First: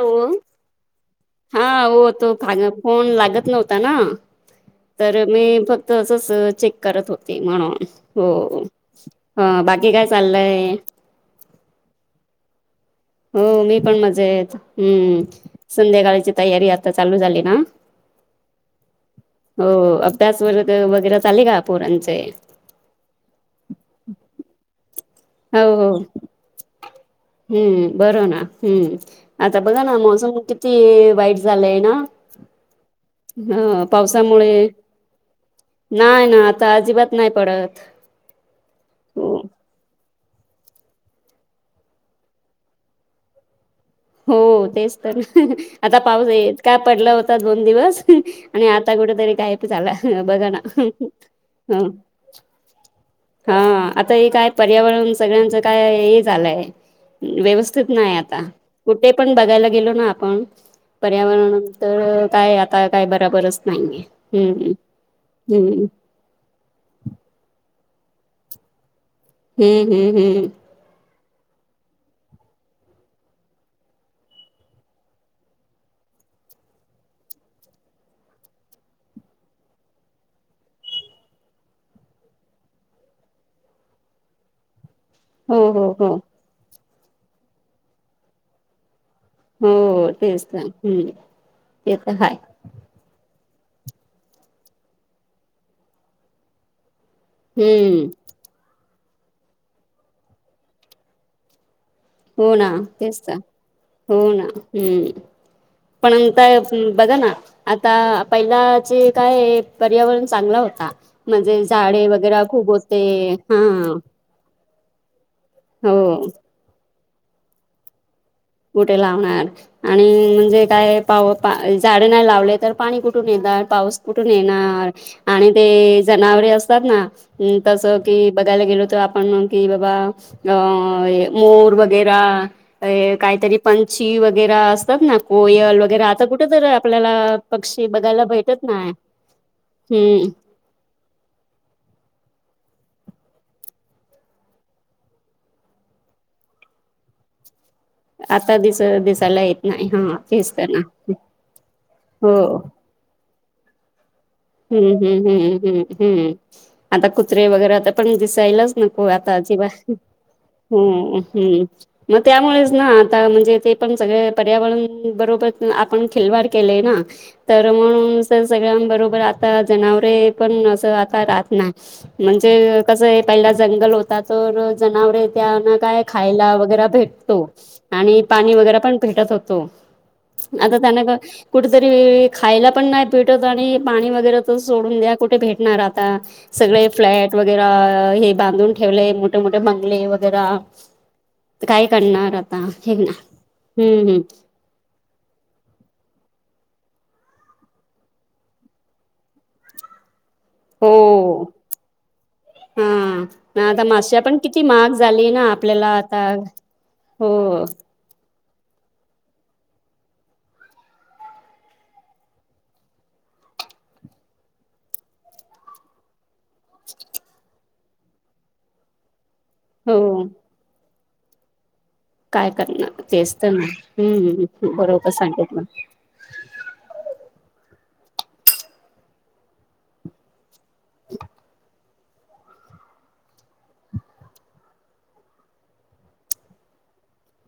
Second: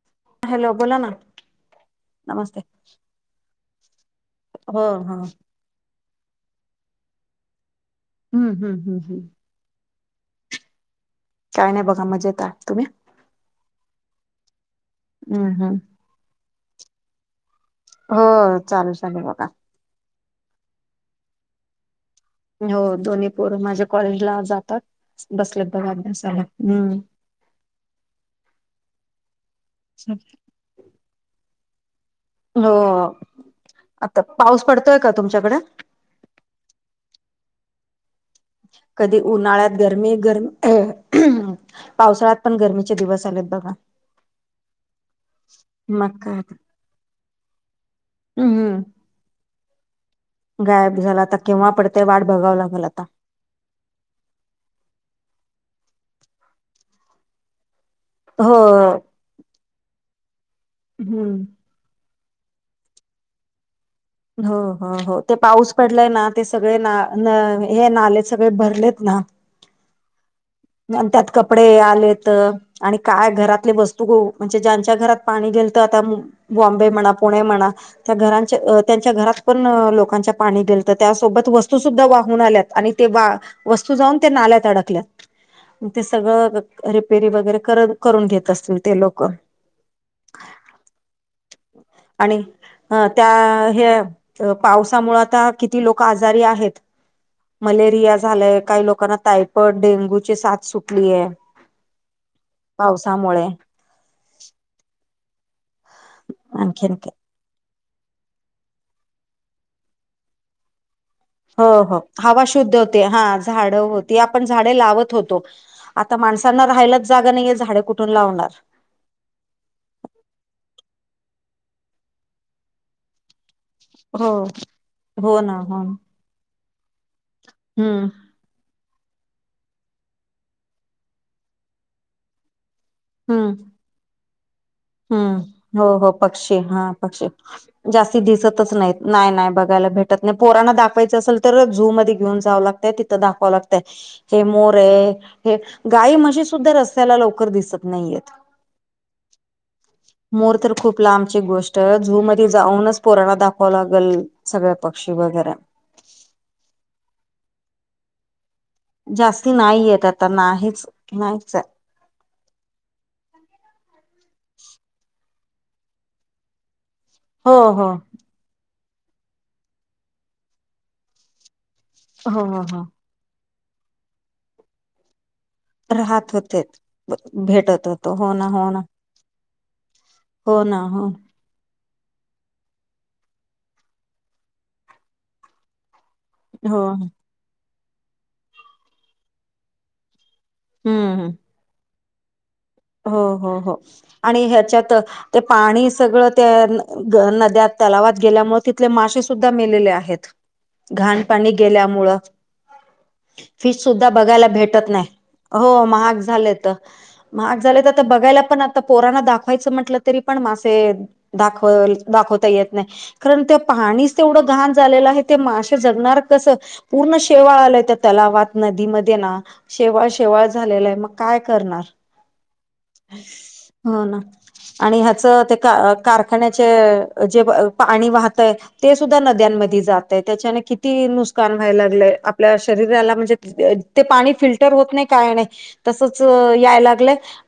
हो हॅलो बोला. ना हा हो तो नमस्ते फोन लागत नव्हता ना हो हो तर मी फक् तसच चेक करत होते म्हणून हो हम्म हम्म हम्म हम्म बाकी काय? चलायं. काय नाही बघा मजेत तुम्ही? हो मी पण मजेत हमम हम्म हम्म संध्याकाळची तयारी आता चालू झाली ना. होय चालू संध्याकाळ हो अभ्यास व वगैरे चाले का पोरांचे हो दोन्ही पोर माझ्या कॉलेजला जातात हो बसले हो बघा अभ्यासाला हम् हम्म बरं ना हम्म आता बघा ना मोसम किती वाईट झालंय ना हो ह आता पावसामुळे पाऊस पडतोय का तुमच्याकडे नाही ना आता अजिबात नाही पडत कधी हो उन्हाळ्यात गरमी गरम अ पावसाळ्यात पण गरमीचे दिवस आलेत बघा हो तेच आता मग पाऊस काय तर. येत का पडला होता दोन दिवस आणि आता हम्म कुठेतरी काय ला बघा ना किं्हा हं. पडते वाट बघावं लागल आता हा आता हे काय पर्यावरण सगळ्यांचं काय हे झालंय व्यवस्थित नाही आता हो कुठे पण बघायला गेलो ना आपण हम्म पर्यावरण तर काय आता काय बराबरच नाहीये हो हम्म हो हो ते पाऊस हम्म पडलाय ना ते सगळे ना हे नाले सगळे भरलेत ना हम्म हम्म हम्म त्यात कपडे आले तर आणि काय घरातले वस्तू ग म्हणजे ज्यांच्या घरात पाणी गेल तर आता बॉम्बे म्हणा पुणे म्हणा त्या घरांच्या त्यांच्या घरात पण लोकांच्या पाणी गेलत त्यासोबत वस्तू सुुद्धा वाहून आल्यात आणि ते बा वस्तू जाऊन त्या नाल्यात अडकल्यात हो हो ते हो सगळं रिपेरी वगैरे कर करून घेत असतील ते लोक हो तेच् ते तर हाय आणि अ त्या हे पावसामु आता किती लोक आजारी आहेत हम्म मलेरिया झालंय काही लोकांना तायफॉइड डेंग्यूची साथ सुटलीय हो ना तेच हो ना हम्म आणखीन काय [unintelligible] आता पहिला ज काय पर्यावरण चांगला होता म्हणजे हो हो झाडे वगैरे हवा खूप शुद्ध होते हा झाड होती आपण झाडे लावत होतो हो आता माणसांना राहायलाच जागा नाहीये झाडे कुठून लावणार कुठे लावणार, आणि म्हणजे काय पा झाडे नाही लावले तर पाणी कुठून येणार पाऊस कुठून हो येणार हो आणि ना हो ना. ते जनावरे असतात ना तस हम्म की बघायला गेलोत आपण की बाबा मोर वगैरा हम्म काहीतरी पंछी वगैरे असे असत ना हम्म कोयल हो वगैरे हो आता पक्षी कुठेतरी हा आपल्याला पक्षी पक्षी जास्ती बघायला भेटत दिसतच ना नाहीत नाही नाही बघायला भेटत नाही पोराना दाख चं असेल तर ज झू मध्ये घेऊन जावं लागतय तिथ दावाव लागतय हे मोरे हे गाई म्हशी सुद्धा रस्त्याला लवकर दिसत नाही येत आता दिस दिसायला येत नाही हा तेच मोर तर ना खूप लांबची गोष्ट झू हो मध्ये जाऊनच पोराणा दाखवा लागेल हम्म हम्म हम्म् हम्म हम्म आता कुत्रे वगैरे आ पण दिसायलाच ना को आता जास्ती जेवा नाही येत आता नाहीच नाहीच आहे मग त्यामुळेच ना आता म्हणजे ते पण सगळे पर्यावरण बरोबर आपण खिलवाड केलेय ना हो तर हो म्हणून सगळ्यां बरोबर आता जनावरे पण अस आता राहत नाही हो हो म्हणजे हो कस आहे पहिला जंगल होता तर जनावरे त्या काय राहत खायला होते वगै भेटतो भेटत होतो आणि हो ना पाणी हो वगैरे ना पण भेटत होतो हो आता ना त्यांना हो कुठेतरी खायला पण नाही भेटत आणि पाणी वगैरे तर सोडून द्या कुठे भेटणार आता हो सगळे फ्लॅट वगैर हे बांधून ठेवले मोठे मोठे बंगले वगैरा हम् ह काय करणार हे ना हो हो हो हम्म हम्म आणि ह्यांच्यात ते पाणी सगळं त्या नद्यात तलावात गेल्यामुळे तिथले मासेे सुुद्धा मेलेले आहेत घाण हो पाणी गेल्यामुळं हा. ना फिश आता सुद्धा माश्या पण बघायला किती भेटत महाग नाही झाली ना हो आपल्याला महाग आता झाले तर हो महाग झाले तर आता बघायला पण आता पोराना दाखवायचं म्हटलं तरी पण मासे दाखव दाखवता येत नाही कारण त्या पाणीच तेवढं घाण झालेलं आहे ते माश्या जगणार कस पूर्ण शेवाळ आलंय त्या तलावात नदीमध्ये ना हो. शेवाळ शेवाळ झालेलं आहे मग काय करणार काय करणार? तेच तर हो ना बरोबर सांगतिला कारखान्याच्या जे पाणी वाहतय ते सुद्धा नद्यानमध्ये मध्ये जातंय त्याच्याने कि ती नुसकान व्हायला लागलंय आपल्या शरीराला म्हणजे ते पाणी फिल्टर होत नाही काय नाही तसच, यायला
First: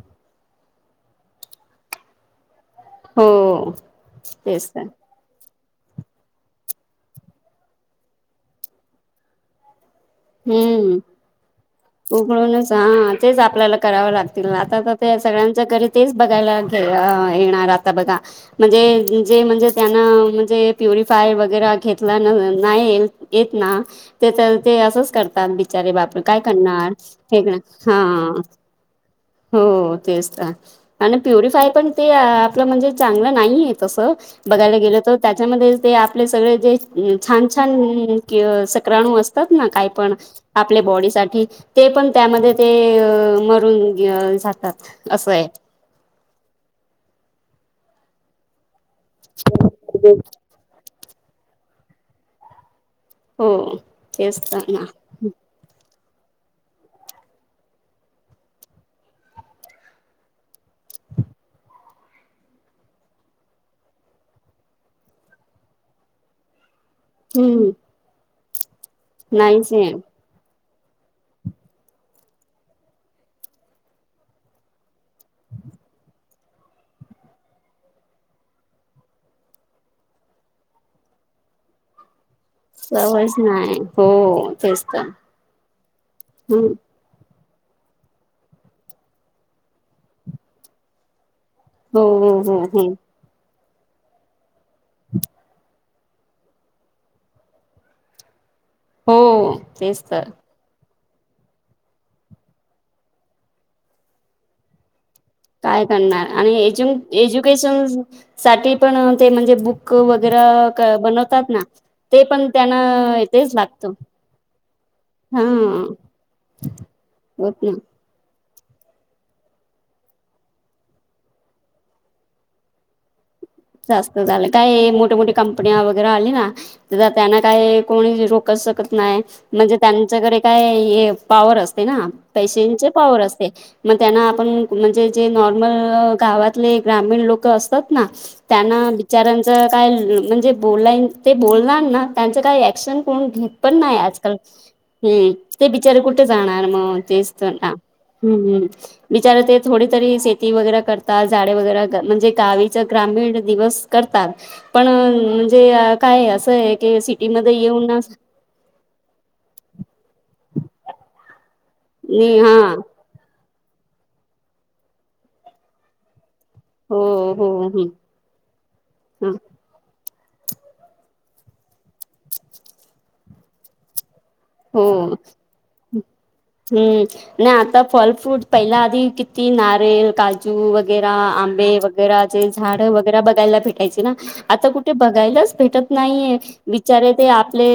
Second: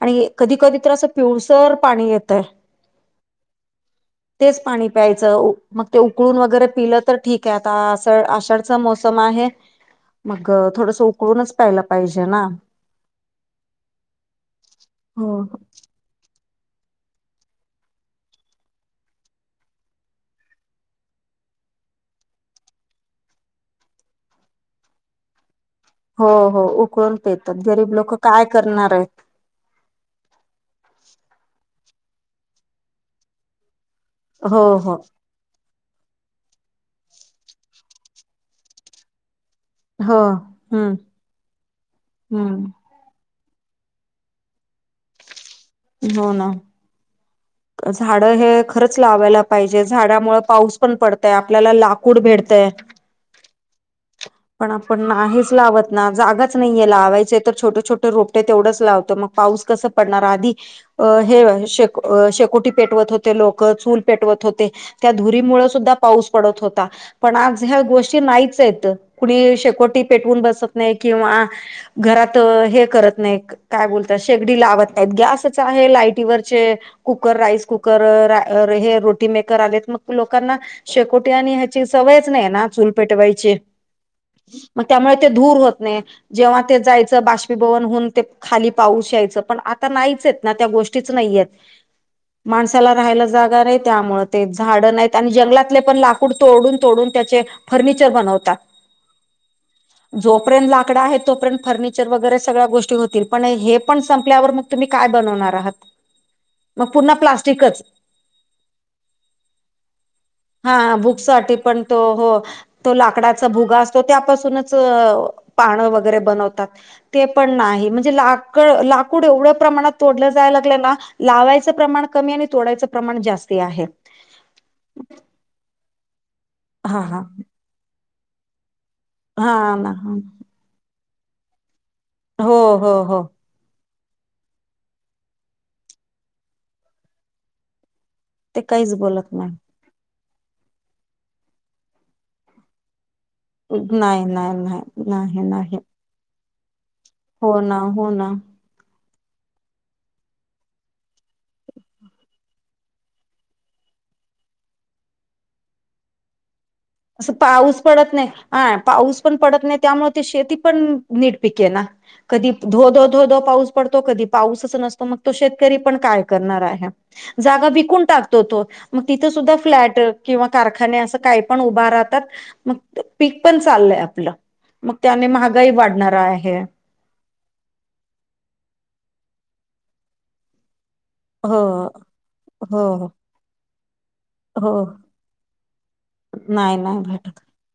आणि कधी कधी तर अस पिळसर पाणी येतय हो. तेच पाणी प्यायचे मग ते उकळून वगैरे पिलं तर ठीक आहे आता आषाढच मोसम आहे [unintelligible] मग थोडसं उकळूनच प्यायला पाहिजे ना ह तेच आपल्याला करावं लागतील ना आता तर ते हो सगळ्यांच्या घरी तेच बघायला घे येणार आता बघा म्हणजे जे म्हणजे त्यांना म्हणजे प्युरिफायर वगैरे घेतला नाही येत ना ते तर ते असंच करतात विचारे बापरे हो काय हो करणार? उकळून क पेतात ना गरीब लोक हा काय करणार आहेत हो तेच तर आणि प्युरिफायर पण ते आपलं म्हणजे चांगलं नाही आहे तसं हो बघायला हो गेलं तर त्याच्यामध्ये ते आपले सगळे जे छान छान सक्राणू असतात ना काही हो आपल्या हम्म बॉडी साठी ते पण त्यामध्ये ते हम्म मरून जातात असं आहे हो ना झाड हे खरंच लावायला पाहिजे झाडामुळे पाऊस पण पडतय आपल्याला लाकूड भेटतय हो तेच तर पण ना आपण नाहीच लावत ना जागाच नाहीये लावायच तर छोटे छोटे रोपटे तेवढंच लावतं मग पाऊस कसं पडणार आधी अ हे शे शेकोटी पेटवत होते लोकं चूल पेटवत होते त्या धुरीमुळे सुद्धा पाऊस पडत होता पण आज हम्म ह्या गोष्टी नाहीच हेत कुणी नाहीच आहे शेकोटी पेटवून बसत नाही किंवा घरात हे करत नाही काय बोलता शेगडी लावत नाही गॅसच आहे लायटीवरचे कुकर राईस कुकर हे रोटी मेकर आले मग लोकांना शेकोटी आणि ची सवयच नाही ना चूल सवयच पेटवायची नाही हो मग तेच तर त्यामुळे ते धूर होत नाही जेव्हा हं. ते जायचं बाष् भवन होऊन ते खाली पाऊस यायचं पण आता नाहीचेत ना त्या गोष्टीच नाहीय आहेत हो हो हो हो माणसाला राहायला जागा नाही त्यामुळ झाड नाही आणि जंगलातले पण लाकूड तोडून तोडून त्याचे फर्निचर बनवतात. हो तेच तर जोपर्यंत लाकड आहेत तोपर्यंत फर्निचर वगैरे सगळ्या गोष्टी होतील पण हे पण संपल्यावर मग तुम्ही काय बनवणार काय आहात करणार आणि मग पुन्हा प्लास्टिकच एज्युकेशन साठी पण ते म्हणजे बुक वगैरे बनवतात ना त ते हो पण त्यांना तो लाकडाचा तेच भुगा लागतं असतो त्यापासूनच हा पाण वगैरे बनवतात ते पण होत ना नाही म्हणजे लाकड लाकूड एवढ्या प्रमाणात तोडलं जाय लागलं ना लावायच प्रमाण कमी आणि तोडाचं प्रमाण जास् जास्त झालं काही मोठ मोठी कंपन वगैरे आली ना हा तर हा त्यांना काय कोणी रोखत शकत नाही हा म्हणजे ना हा. त्यांच्याकडे काय पॉवर असते ना हो पैशांचे हो पावर हो असते मग त्यांना आपण म्हणजे जे नॉर्मल गावातले ग्रामीण लोक असतात ना ते त्यांना काहीच बोलत बिचारांच नाही काय म्हणजे बोलाय ते बोलणार ना त्यांचं काय ऍक्शन कोण घेत पण नाही आजकाल नाही नाही हम् नाही ते नाही बिचारे कुठे जाणार मग ते हो ता ना हो ना हम्म हम् विचार ते थोडी तरी शेती वगैरे करतात झाडे वगैरे म्हणजे गावीच ग्रामीण दिवस करतात पण म्हणजे काय असं की असं सिटीमध्ये पाऊस येऊन ना पडत नाही हा पाऊस पण पडत नाही त्यामुळे ते शेती पण नीट पिके ना कधी हा धोधो धोधो पाऊस पडतो कधी पाऊस अस नसतो मग तो शेतकरी पण काय हो हो ा व टाकतोग तिथ ह सुा फ्लॅट किंवा कारखाने असं काही पण उभा राहतात मग पीक पण चाललंय आपलं हो मग त्याने महागाई वाढणारा आहे हम्म नाही आता फॉल फ्रूट पहिला आधी किती नारल काजू वगैर हो आंबे वगैर जे झाड हो वगैरे बघायला भेटायचे ना आता हो कुठे बघायलाच भेटत नाहीये नाही नाही विचारे ते भेटत आपले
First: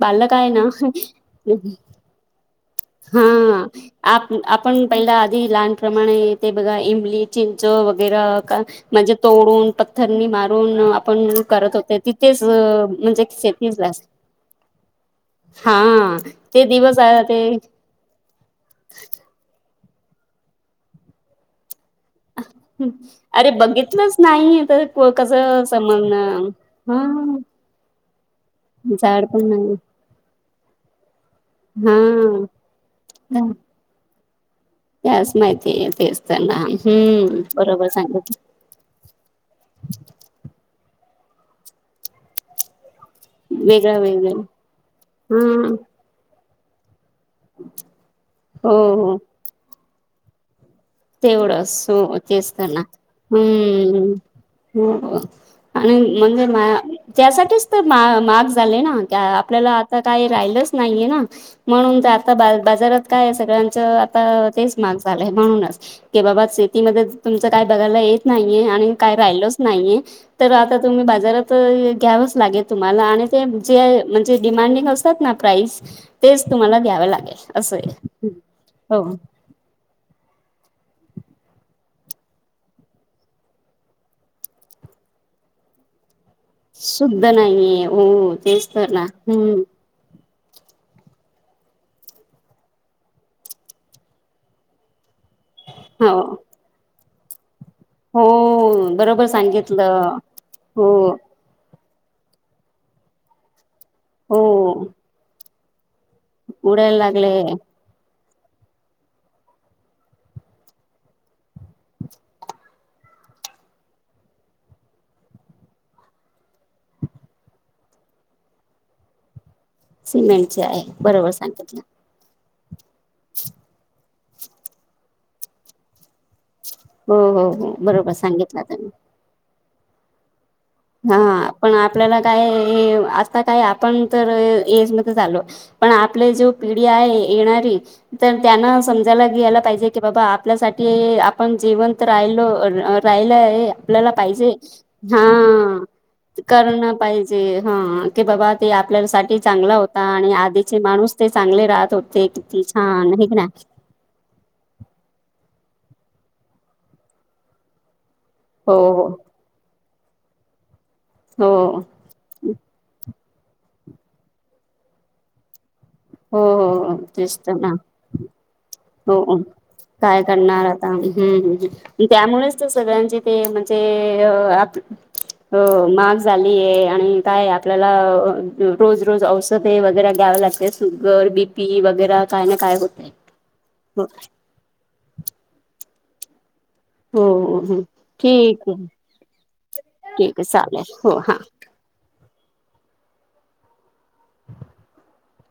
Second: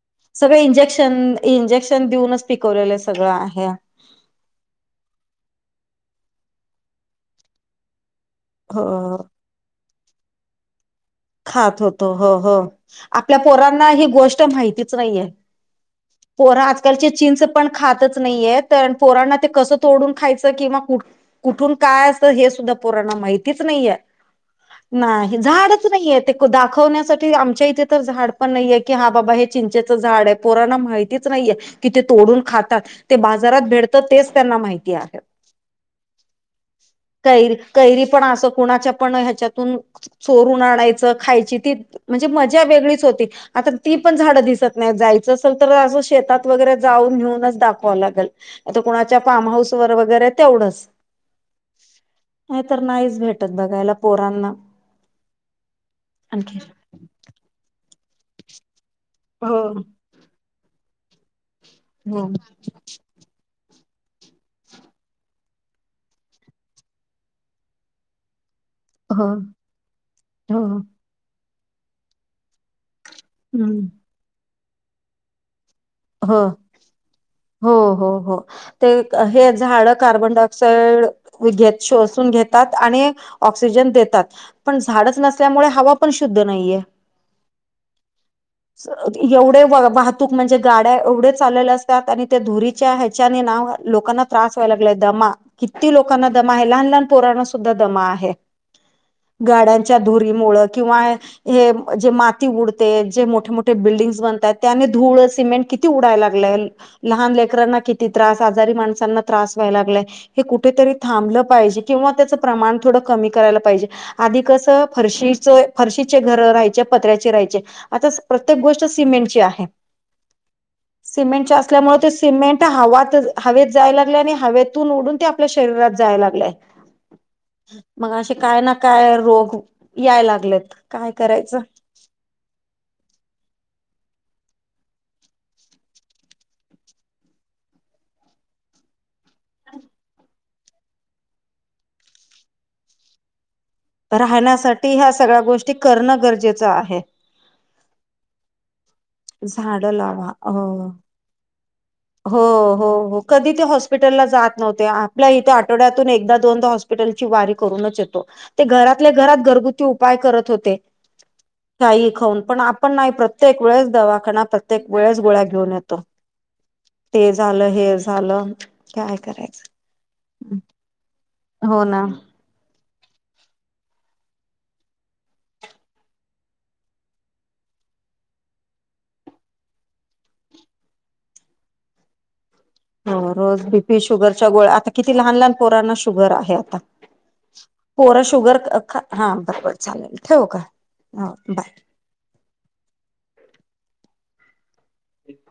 बालक आहे सगळं ना इंजेक्शन इंजेक्शन देऊनच पिकवलेलं हा सगळं आहे आप आपण पहिला आधी लहानप्रमाणे ते बघा इमली चिंच वगैरे म्हणजे हो तोडून पथथरनी मारून आपण करत खात होते होतो हो तिथेच -हो म्हणजे आपल्या पोरांना शेतीला ही गोष्ट माहितीच नाहीये. हा [inaudible] पोर ते दिवस आजकालचे आ ते चचींच पण खातच नाहीय पोरांना ते कस तोडून खायच. किंवा कुठून काय अस हे सुद्धा पोराना अरे माहितीच नाहीय. बघितलंच नाही तर नाही कसं झाड नाही. समजण दाखवण्यासाठी हा आमच्या इथे तर झाड पण नाहीेये. की हा झाड बाबा पण हे नाही चिंचेचं झाडे. पोरांना माहिती नाहीये की ते तोडून हा खातात. ते बाजारात भेटत तेच त्यांना माहिते. त्याच माहिती. तेच त् ना. हम्म. बरोबर सांगतल. कणाच्या प ह्याच्यातून चोरून आणायचं खायची ती म्हणजे मजा वेगळीच होती. आता ती वेगळं पण झाड वेगळं दिसत नाही. जायच हा असेल तर अस शेतात वगैरे जाऊन, घेऊन दाखवा लागेल. हो आता हो कोणाच्या फार्म हाऊस वर. वगैरे तेवढंच. तेवढं. हो तेच त नाही ना. तर नाहीच भेटत बघायला हम्म. पोरांना हो, आणि म्हणजे आणखी मा त्यासाठीच तर मा माहाग झाले ना? हो आपल्याला आता काही राहिलंच नाहीये ना म्हणून हो आता बा बाजारात काय सगळ्यांच आता तेच माहाग झालंय म्हणूनच. की बाबा शेतीमध्ये तुमचं काय बघायला येत नाहीये. आणि काही हो राहिलच नाहीये. तर हो आता तुम्ही बाजारात घ्यावच लागेल तुम्हाला. आणि ते हम्म जे म्हणजे डिमांडिंग असतात ना. प्राईस तेच तुम्हाला द्यावे लागेल हो असं आहे हो हो हे झाड कार्बन डाय [unintelligible] घेत शसून घेतात आणि ऑक्सिजन देतात. पण झाडच नसल्यामुळे हवा शुद्ध नाहीये. शुद्ध नाहीये हो तेच तर ना हम्म एवढे वाहतूक म्हणजे गाड्या एवढ्या चालल्या असतात आणि त्या धुरीच्या ह्याच्याने नाव लोकांना त्रास व्हायला लागलाय दमा किती हो लोकांना दमाय. लहान लहान पोराण दमा हो आहे. बरोबर गाड्यांच्या सांगितलं धुरीमुळे हो किंवा हे जे माती उडते. जे मोठे मोठे बिल्डिंगज हो बनतात. त्याने धूळ सिमेंट किती उडायला लाग उडायला लागले लहान लेकरांना किती त्रास आजारी माणसांना त्रास व्हाय लागलाय. हे कुठेतरी थांबलं पाहिजे किंवा त्याचं प्रमाण थोडं कमी करायला पाहिजे. आधी कसं. फरशीच फरशीचे घर राहायचे. पत्र्याचे राहायचे. आता प्रत्येक गोष्ट सिमेंटची आहे. सिमेंटचे आहे. बरोबर सिमेंटच्या सांगितलं असल्यामुळे, ते सिमेंट हवा हवेत जायला आणि हवेतून उडून ते, आपल्या शरीरात जाय लागलेय. हो हो हो मग बरोबर असे काय सांगितलं ना तुम्ही काय. रोग याय लागलेत. काय हा करायचं पण आपल्याला काय असता काय आपण तर एज मध्ये झालो. पण आपली जो पिढी आहे येणारी. तर त्यांना समजायला घ्यायला पाहिजे की बाबा आपल्यासाठी आपण जेवंत राहिलो राहिलाय. आपल्याला पाहिजे. राहण्यासाठी ह्या सगळ्या गोष्टी हा. करणं गरजेचं करणा आहे पाहिजे. हा. की बाबा ते आपल्याला सा ठी चांगला झाडं होता. लावा आणि आधीचे हो माणूस ते चांगले राहत होते. हो किती हो छान हो हे ना कधी ते हॉस्प हॉस्पिटलला जात नव्हते आपल्या इथे आठवड्यातून एकदा दोनदा हॉस्पिटलची वारी करूनच येतो. ते हो घरातल्या घरात घरगुती उपाय करत होते. हो काही खाऊन हो पण आपण नाही प्रत्येक वेळेस दवाखाना प्रत्येक वेळेस गोळ्या घेऊन येतो. हो-हो -हो. ते तेच तर झालं. ना हे झालं. काय हो करायचं काय करणार आता्. हम्म हम्म हो हम्म. ना त्यामुळेच सगळ्यांचे ते म्हणजे आप हो महाग झालीये. आणि काय आपल्याला रोज रोज औषधे वगैरे घ्याव्या लागते. ते सुगर, बी पी वगैरे काय ना काय होत. रोज बीपी शुगरच्या गोळ आता किती लहान लहान पोराना शुगर आहे आता हो हो पोरा शुगर ठीक आहे ख हा बरोबर चालेल ठीक आहे ठेव का चालेल हो हां बाय एक